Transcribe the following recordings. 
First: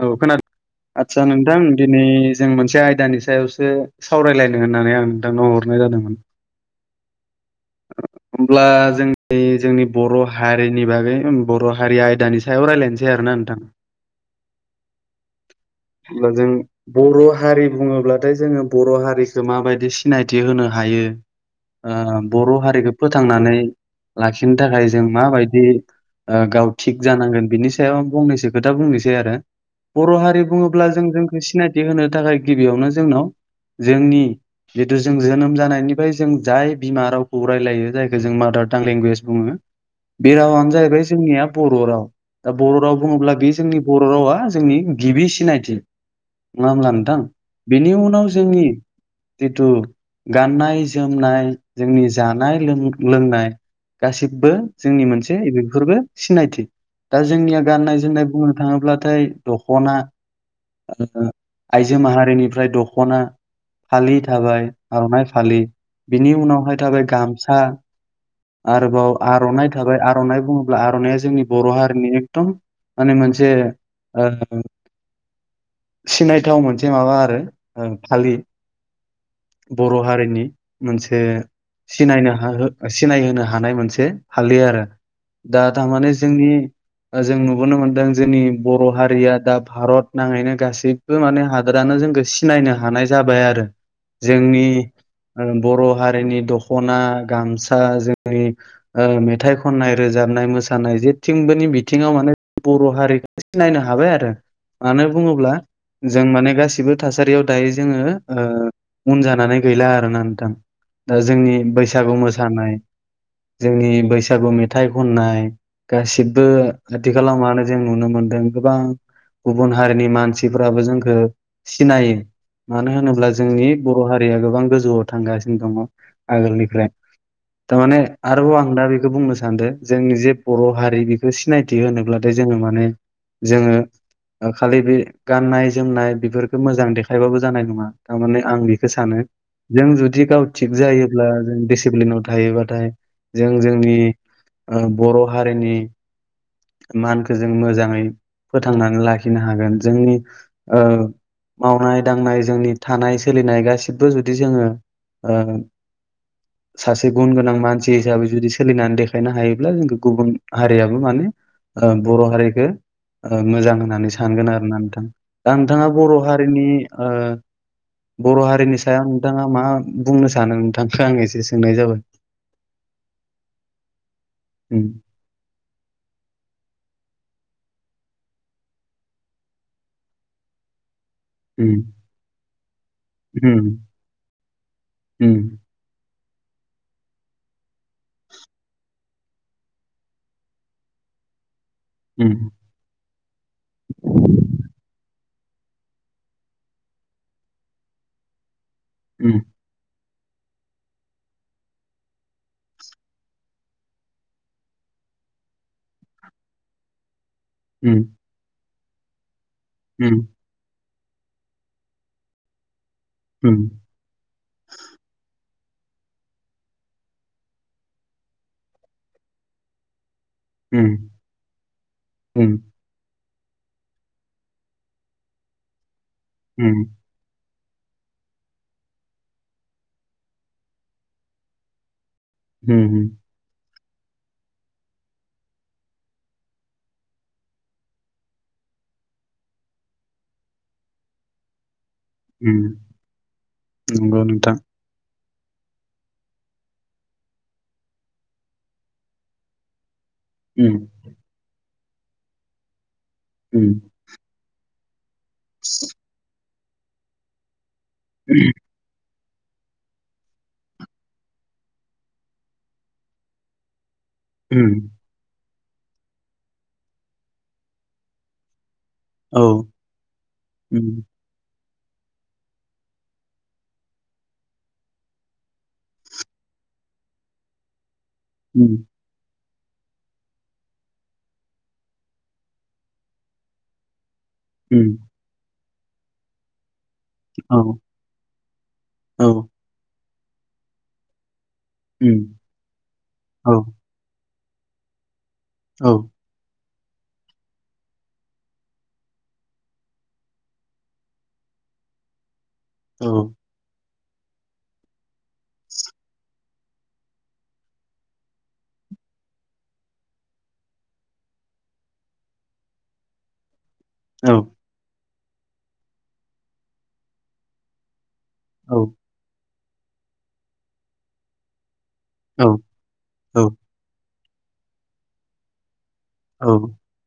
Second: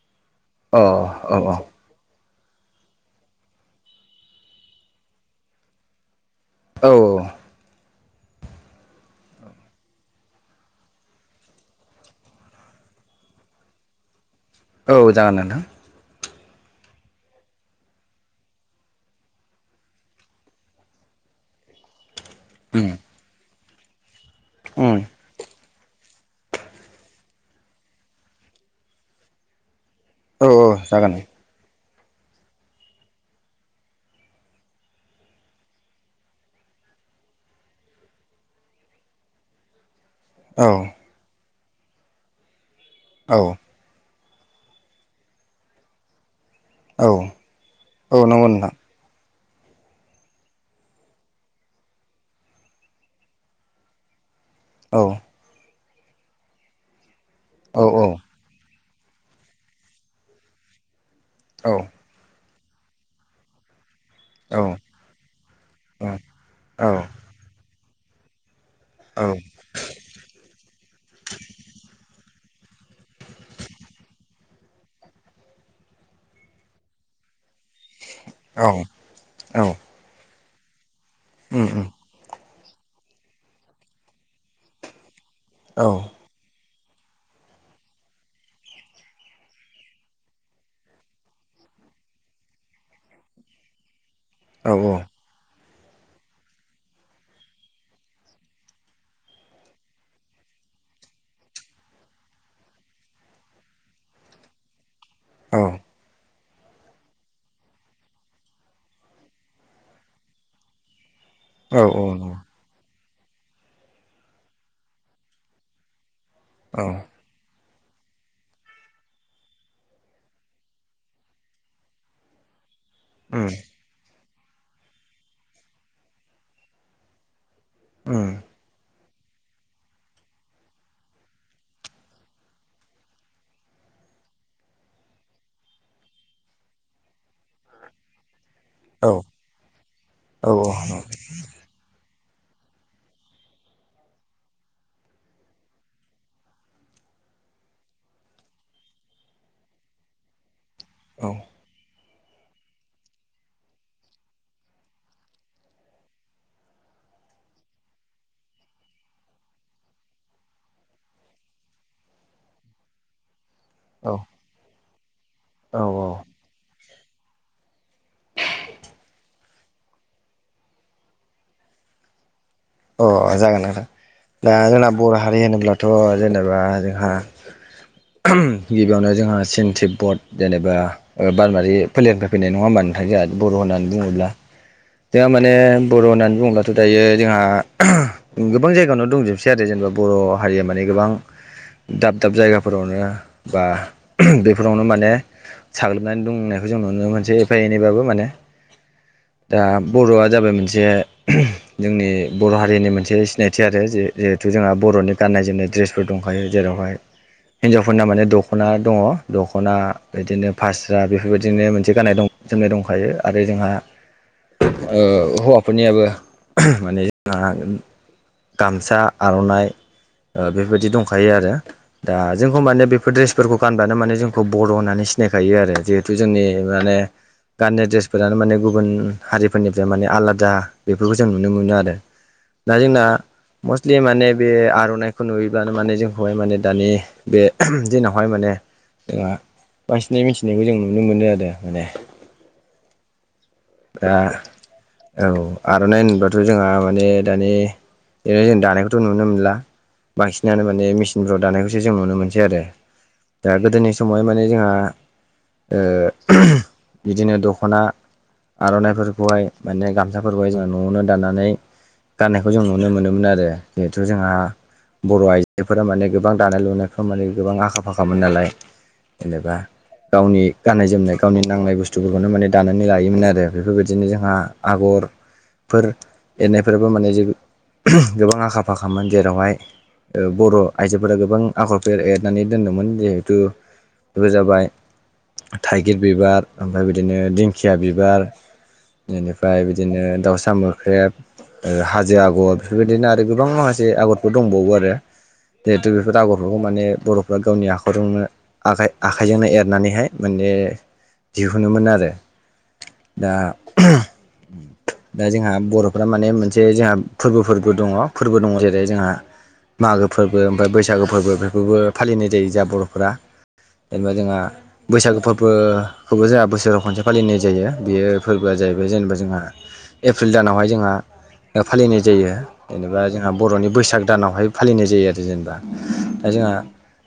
औ खोना अ औ आदसा औ नोंथां दिनै जों मोनसे आयदानि सायावसो सावरायलायनो होननानै आं नोंथांनाव हरनाय जादोंमोन। औ। होमब्ला जोंनि जोंनि बर' हारिनि बागै बर' हारि आयदानि सायाव रायलायनोसै आरोना। नोंथां। औ जागोन नोंथां। दिब्ला जों बर' हारि बुङोब्लाथाय जोङो बर' हारिखो माबादि सिनायथि होनो हायो? ओ बर' उम हारिखो फोथांनानै लाखिनो थाखाय उम जों माबायदि। ओ गाव थिग जानांगोन बिनि सायाव आं फंनैसो खोथा बुंनोसै आरो बर' औ हारि औ बुङोब्ला। जों जागोन जोंखौ सिनायथि होनो थाखाय गिबियावनो जोंनाव जोंनि। जितु जों जोनोम जानायनिफ्राय जों जाय बिमा रावखौ रायलायो जायखो जों मादार टां लेंगुवेज बुङो। [inaudible] बे रावानो जाहैबाय जोंनिया बर' राव दा बर' राव बुङोब्ला औ बे जोंनि बर' रावा। जोंनि गिबि सिनायथि नङा होमब्ला औ नोंथां बिनि औ उनाव नंगौ जोंनि नोंथां तितु गाननाय-जोमनाय जोंनि जानाय लों लोंनाय गासिबो बो औ जोंनि मोनसे बेफोरबो सिनायथि दा जोंनिया औ गाननाय- जोमनाय बुंनो थाङोब्ला थाय दख'ना औ आइजो माहारिनिफ्राय दख'ना फालि औ थाबाय आर'नाइ फालि बिनि उनावहाय थाबाय गामसा आरोबाव औ आर'नाइ थाबाय आर'नाइ बुङोब्ला आर'नाइया जोंनि बर' हारिनि माने मोनसे सिनायथाव मोनसे माबा आरो फालि औ औ बर' हारिनि मोनसे उम उम सिनायनो हाहोग्रा सिनाय होनोनो हानाय मोनसे फालि आरो दा औ नंगौ औ उम औ थारमाने अ जोंनि जों नुबोनो मोन्दों जोंनि बर' हारिया दा भारत नाङैनो गासैबो माने हादोरानो जोंखो सिनायनो हानाय जाबाय आरो जोंनि बर' हारिनि दख'ना गामसा जोंनि मेथाइ खननाय रोजाबनाय मोस मोसानाय जेथिंबोनि बिथिङाव माने बर' हारिखौ सिनायनो हाबाय आरो मानो बुङोब्ला जों माने गासिबो थासारियाव दायो जोङो उन जानानै गैला आरोना नोंथां दा जोंनि बैसागु मोसानाय जोंनि बैसागु मेथाइ खननाय गासिबो आथिखालाव मानो जों नुनो मोनदों गोबां गुबुन हारिनि मानसिफोराबो जोंखौ सिनायो मानो होनोब्ला जोंनि बर' हारिया गोबां गोजौआव थांगासिनो दङ आगोलनिफ्राय थारमाने आरोबाव आं दा बुंनो सानदों जोंनि जे बर' हारि बेखौ सिनायथि होनोब्लाथाय जोङो माने जोङो खालि बे गाननाय जोमनाय बेफोरखौ मोजां देखायबाबो जानाय नङा थारमाने आं सानो जों जुदि गाव थिग जायोब्ला जों दिसिप्लिनाव थायोबाथाय जों जोंनि बर' हारिनि मानखौ जों मोजाङै फोथांनानै लाखिनो हागोन जोंनि मावनाय दांनाय जोंनि थानाय सोलिनाय गासिबो जुदि जोङो सासे गुन गोनां मानसि हिसाबै जुदि सोलिनानै देखायनो हायोब्ला जों गुबुन हारियाबो माने बर' हारिखो मोजां होननानै सानगोन आरोना नोंथां दा नोंथाङा बर' हारिनि बर' हारिनि सायाव नोंथाङा मा बुंनो सानो नोंथांखौ आं एसे सोंनाय जाबाय अ जागोन नोंथां दा उम जोंना बर' हारि होनोब्लाथ' जेनेबा जोंहा गिबियावनो जोंहा चिनतिबबत जेनेबा बारमारि उम फोलेरनिफ्राय फैनाय नङा होबा नोंथां जोंहा बर' उम होननानै बुङोब्ला उम जोंहा माने बर' होननानै बुङोब्ला थ दायो जोंहा गोबां जायगायावनो दंजोबसै आरो जेनेबा बर' हारिया माने गोबां दाब उम दाब जायगाफोरावनो बा बेफोरावनो माने साग्लोबनानै दंनायखौ जों नुनो मोनसे एफा एनैबाबो माने उम दा बर'आ जाबाय मोनसे जोंनि बर' हारिनि मोनसे सिनायथि आरो जिहेथु जोंहा बर'नि गाननाय जोमनाय ड्रेसफोर दंखायो जेरावहाय उम हिनजावफोरना माने दख'ना दङ दख'ना उम बिदिनो फार्से दा बेफोरबायदिनो मोनसे गाननाय जोमनाय दंखायो आरो उम जोंहा हौवा फोरनियाबो माने गामसा आर'नाइ बेफोरबायदि उम दंखायो आरो दा उम जोंखौ माने बेफोर द्रेस बेफोरखौ गानबानो माने जोंखौ बर' होननानै सिनायखायो आरो जिहेथु जोंनि उम माने गाननाय ड्रेसफोरानो माने गुबुन हारिफोरनिफ्राय माने आलादा बेफोरखौ जों नुनो मोनो आरो दा जोंना उम मस्टलि माने बे आर'नाइखौ नुयोब्लानो माने जोंखौहाय माने दानि बे दिनावहाय माने जोंहा बांसिनै मिथिनायखौ जों नुनो मोनो आरो माने दा नंगौ नोंथां। औ आरो आरनाय होनबाथाय जोंहा माने दानि जों दानायखौथ' नुनो मोनला बांसिनानो उम माने मेसिनफ्राव दानायखौ नुनो खौ जों नुनो मोनसै आरो दा उम गोदोनि समावहाय माने जोंहा ओ [unintelligible] बिदिनो दख'ना आर'नाइफोरखौहाय माने गामसाफोरखौहाय जों न'आवनो दाननानै गाननायखौ जों नुनो मोनोमोन आरो जिहेथु जोंहा उम बर' आइजो फोरा माने गोबां दानाय लुनायफ्राव माने गोबां आखा फाखामोन नालाय औ जेनेबा गावनि उम गाननाय जोमनाय गावनि नांनाय बुस्थ स्थुफोरखौनो माने दानानै लायोमोन आरो बेफोर बादिनो जोंहा आगरफोर एरनायफोराबो मानेे जों [inaudible] गोबां आखा उम फाखामोन। जेरावहाय ओ बर' आइजोफोरा गोबां आखरफोर एरनानै दोनदोंमोन। जिहेथु बेबो जाबाय उम थाइगिर बिबार आम ओमफ्राय बिदिनो औ दिंखिया बिबार औ बेनिफ्राय बिदिनो दाउसा मोख्रेब ओ हाजो उम आगर बेफोर बादिनो आरो गोबां औ माखासे आगरफोर दंबावो आरो। जेथु औ बेफोर आगर माने बर'फ्रा गावनि आखरजोंनो आखाइ आखाइजोंनो एरनानैहाय माने दिहुनोमोन आरो औ दा [inaudible] दा जोंहा बर' फोरा माने मोनसे जाहा फोरबो फोरबो दङ फोरबो दङ। जेरै जोंहा मागो फोरबो ओमफाय बैसागो फोरबो बेफोरखौबो फालिनाय जायो। जाहा बर'फोरा जेनेबा औ जोंहा बैसागो फोरबोखौबो जोंहा बोसोराव खनसे फालिनाय जायो। बेयो फोरबोआ औ जाहैबाय जेनेबा जोंहा एप्रिल दानावहाय जोंहा फालिनाय जायो औ जेनेबा जोंहा औ बर'नि बैसाग दानावहाय फालिनाय जायो आरो जेनेबा दा जोंहा औ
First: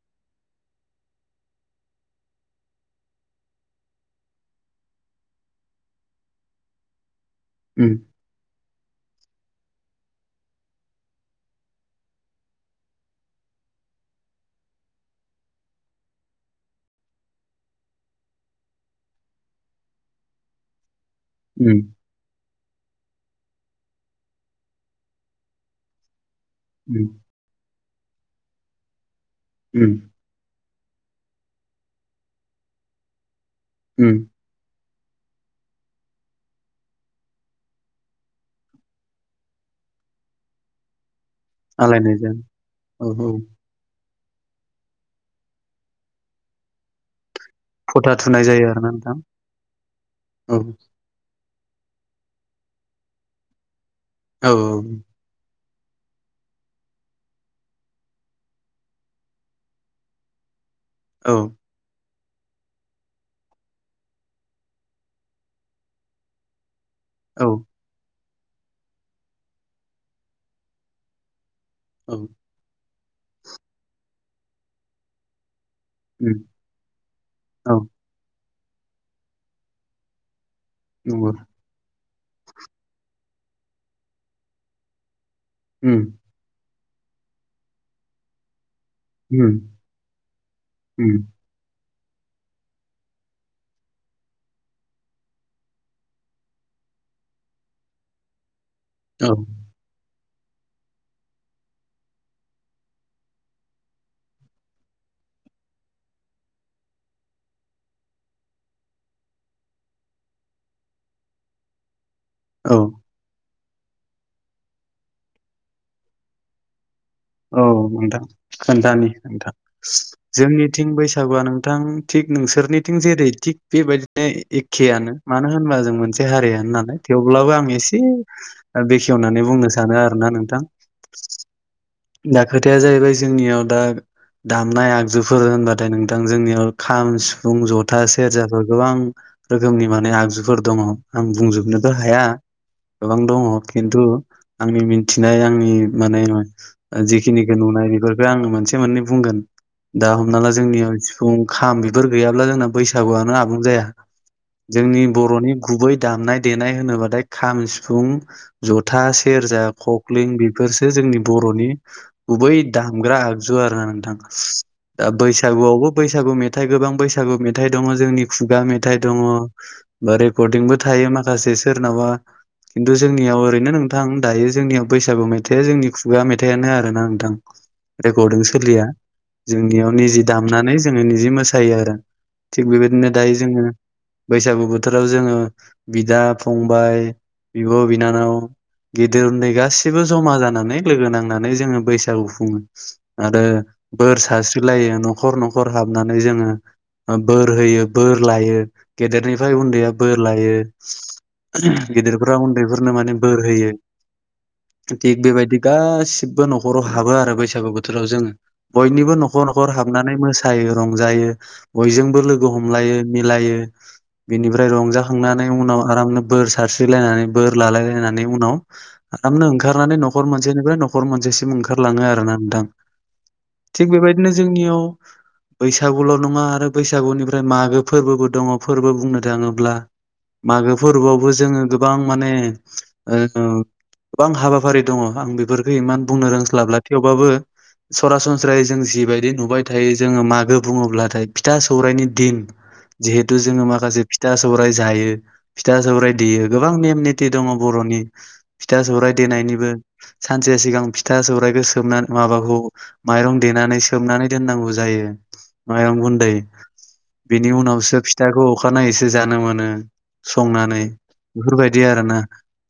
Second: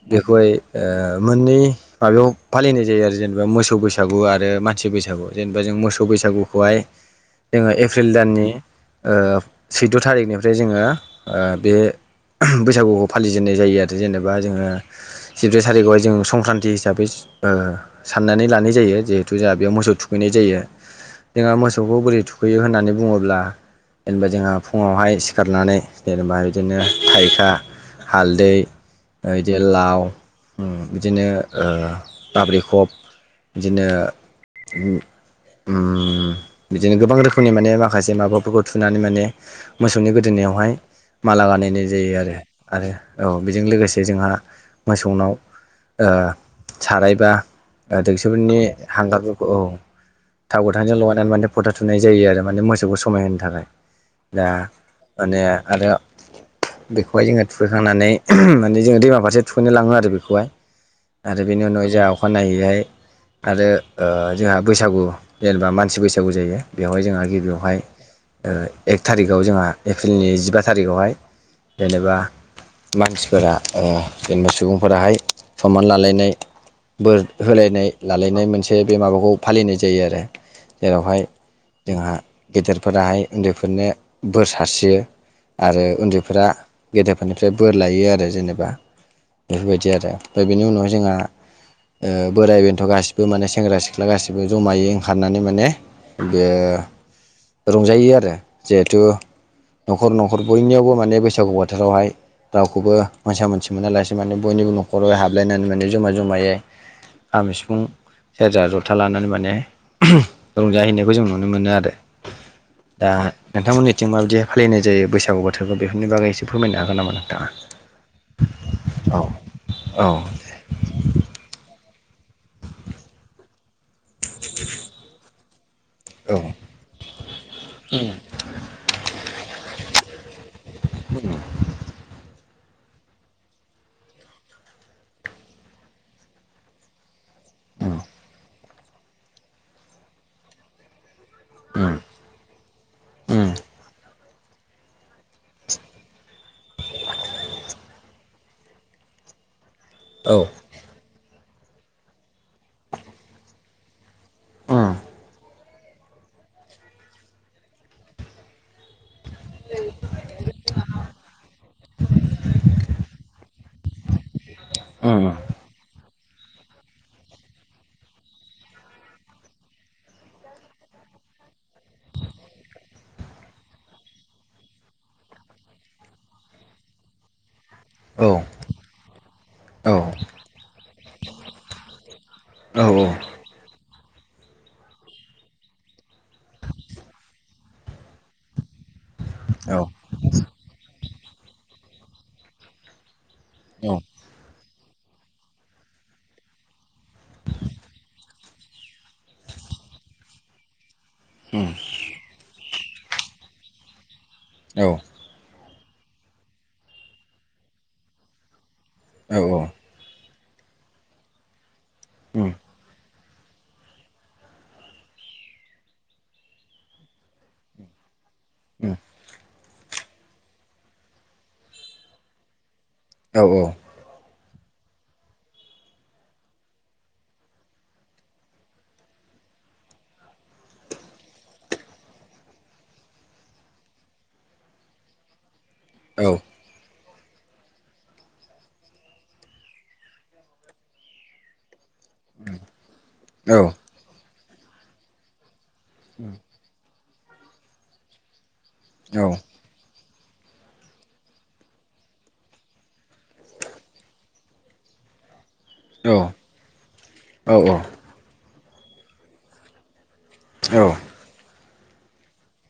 बे बेखौहाय ओ मोननै माबायाव फालिनाय जायो आरो जेनेबा मोसौ बैसागु आरो मानसि बैसागु जेनेबा जों मोसौ बैसागुखौहाय जोङो उम एप्रिल दाननि ओ सैद' थारिखनिफ्राय जोङो ओ बे बैसागुखौ फालिजेननाय जायो आरो जेनेबा जोङो जिब्रै थारिखआवहाय जोङो संक्रान्ति हिसाबै ओ साननानै लानाय जायो जिहेथु जोंहा बेयाव मोसौ थुखैनाय जायो। जोंहा उम मोसौखौ बोरै थुखैयो होननानै बुङोब्ला जेनेबा जोंहा फुङावहाय सिखारनानै जेनेबा बिदिनो उम थाइखा हालदै ओ इदि उम लाव उ बिदिनो ओ बाब्रि खप बिदिनो उम उ बिदिनो गोबां रोखोमनि माने माखासे माबा खौ थुनानै माने मोसौनि गोदोनायावहाय माला बानायनाय जायो आरो आलायनायजों आरो औ बेजों लोगोसे जोंहा मोसौनाव ओ सारायबा फथा थुनाय दैक्सिफोरनि जायो आरोना नोंथां हांगारफोरखौ औ औ थाव गोथांजों लगायनानै माने फथा थुनाय जायो आरो माने मोसौखौ समायहोनो थाखाय दा औ माने आरो बेखौहाय जोङो थुखैखांनानै [inaudible] माने जोङो दैमा फारसे थुखैनो लाङो आरो बेखौहाय औ आरो बेनि उनाव जाहा अखानायनायैहाय आरो ओ जोंहा बैसागु जेनेबा मानसि बैसागु जायो। बेवहाय जोंहा औ गिबियावहाय ओ एक थारिखाव जोंहा एप्रिलनि जिबा थारिखआवहाय औ जेनेबा मानसिफोरा ओ जेनेबा सुबुंफोराहाय सनमान लालायनाय उम बोर औ होलायनाय लालायनाय मोनसे बे माबाखौ फालिनाय जायो आरो। जेरावहाय नंगौ जोंहा गेदेर फोराहाय उन्दैफोरनो बोर सारस्रियो आरो उम उन्दैफोरा गेदेरफोरनिफ्राय बोर लायो आरो जेनेबा उम बेफोर बायदि आरो ओमफाय बेनि उनावहाय जोंहा उम ओ बोराइ बेन्थ' गासिबो माने सेंग्रा सिख्ला गासिबो जमायै ओंखारनानै माने बे रंजायो आरो जिहेथु औ न'खर न खर बयनियावबो माने बैसागु बोथोरावहाय रावखौबो मोनसा-मोनसि मोनालासे माने बयनिबो न'खराव हाबलायनानै माने जमा-जमायै खाम, सिफुं सेरजा, जथा लानानै माने [unintelligible] रंजाहैनायखौ जों नुनो मोनो आरो। औ दा नोंथांमोननिथिं माबायदि फालिनाय जायो बैसागु बोथोरखौ बेफोरनि बागै एसे फोरमायनो हागोन नामा नों औ नोंथां खोनथानि नोंथां औ जोंनिथिं बैसागुया नोंथां थिग नोंसोरनिथिं जेरै थिग बेबायदिनो एखेयानो मानो होनबा जों मोनसे औ उम हारियानो नालाय थेवब्लाबो आं एसे ओ बेखेवनानै बुंनो सानो आरोना नोंथां। [inaudible] दा खोथाया जाहैबाय जोंनियाव दा दामनाय आगजुफोर होनबाथाय नोंथां जोंनियाव खाम सु- फुं, ज'था सेरजाफोर गोबां रोखोमनि माने आगजुफोर दङ' आं बुंजोबनोबो उम हाया गोबां दङ' उम खिनथु आंनि मिनथिनाय आंनि माने [unintelligible] ओ जिखिनिखो नुनाय बेफोरखो आङो मोनसे मोननै बुंगोन दा औ हमना ला जोंनियाव सिफुं खाम बिफोर गैयाब्ला जोंना बैसागुआनो आबुं जाया। उम जोंनि बर'नि गुबै दामनाय-देनाय होनोबाथाय खाम, सिफुं, ज'था सेरजा, खख्लिं बेफोरसो जोंनि बर'नि गुबै दामग्रा आगजु आरोना नोंथां। दा उम बैसागुयावबो बैसागु मेथाइ गोबां बैसागु मेथाइ दङ' जोंनि खुगा मेथाइ दङ' बा रेकर्डंबो था यो माखासे सोरनावाबा खिनथु जोंनियाव ओरैनो नोंथां दायो जोंनियाव बैसागु मेथाइया जोंनि खुगाया मे थायानो आरोना नोंथां। औ रेकर्डिं सोलिया औ जोंनियाव निजि दामनानै जोङो निजि मोसायो आरो। थिग बेबायदिनो औ दायो जोङो बैसागु बोथोराव जोङो बिदा-फंबाय, बिब'-बिनानाव गिदिर उनदै औ गासैबो ज'मा जानानै लोगो नांनानै जोङो बैसागु खुङो। आरो औ बोर सारस्रिलायो न'खर न'खर हाबनानै जोङो ओ बोर होयो बोर लायो गेदेरनिफ्राय उनदैया बोर लायो उम गिदिरफोरा उनदैफोरनो माने बोर होयो औ थिग बेबायदि गासि बो न'खराव हाबो आरो बैसागु बोथोराव जोङो बयनिबो औ न'खर न'खर हाबनानै मोस सायो रंजायो बयजोंबो लोगो उम हमलायो मिलायो। बिनिफ्राय रंजाखांनानै उनाव आरामनो बोर सारस्रिलायनानै बोर लालायलायना नै उनाव उम आरमनो ओंखारनानै न'खर मोनसेनिफ्राय न'खर मोनसेसिम ओंखारलाङो आरोना नोंथां। औ थिग बेबायदिनो जोंनियाव बैसागुल' नङा आरो बैसागुनिफ्राय मागो फोरबोबो दङ' फोरबो बुंनो थाङोब्ला। मागो फोरबोयावबो जोङो गोबां माने ओ गोबां हाबाफारि दङ' आं बेफोरखो इमान औ बुंनो रोंस्लाबला थेवबाबो सरासनस्रायै जों जिबायदि नुबाय थायो जोङो मागो बुङोब्लाथाय फिथा सौरायनि दिन जिहेथु औ जोङो माखासे फिथा सौराय जायो। फिथा सौराय देयो गोबां नेम निथि दङ' बर'नि फिथा सौराय नों देनायनिबो सानसे सिगां फिथा सौराइखौ सोबनानै माबाखौ माइरं देनानै सोमनानै दोननांगौ जायो। माइरं गुनदै बिनि औ उनावसो फिथाखौ अखानायैसो जानो मोनो। संनानै बेफोरबायदि आरोना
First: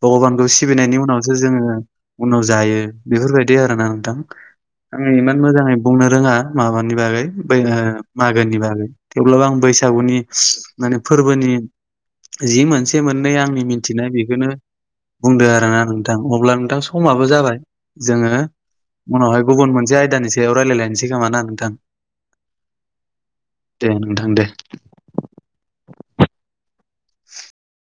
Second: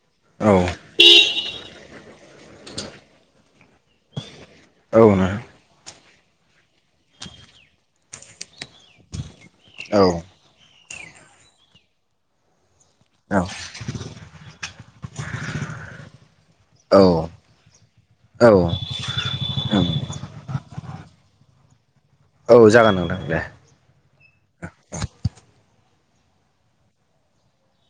भग'बानखौ सिबिनायनि उनावसो जोङो उनाव जायो बेफोरबायदि आरोना नोंथां। आं इमान मोजाङै बु बुंनो रोङा माबानि बागै बै ओ मागोनि बागै थेवब्लाबो आं बैसागुनि औ माने फोरबोनि जि मोनसे मोननै आंनि मिथिनाय बेखोनो बुंदों आरोना नोंथां अब्ला नोंथां समाबो जाबाय जोङो औ औ उनावहाय गुबुन मोनसे आयदानि सायाव रायलायलायनोसै सै खोमा ना नोंथां जागोन नोंथां दे दे नोंथां दे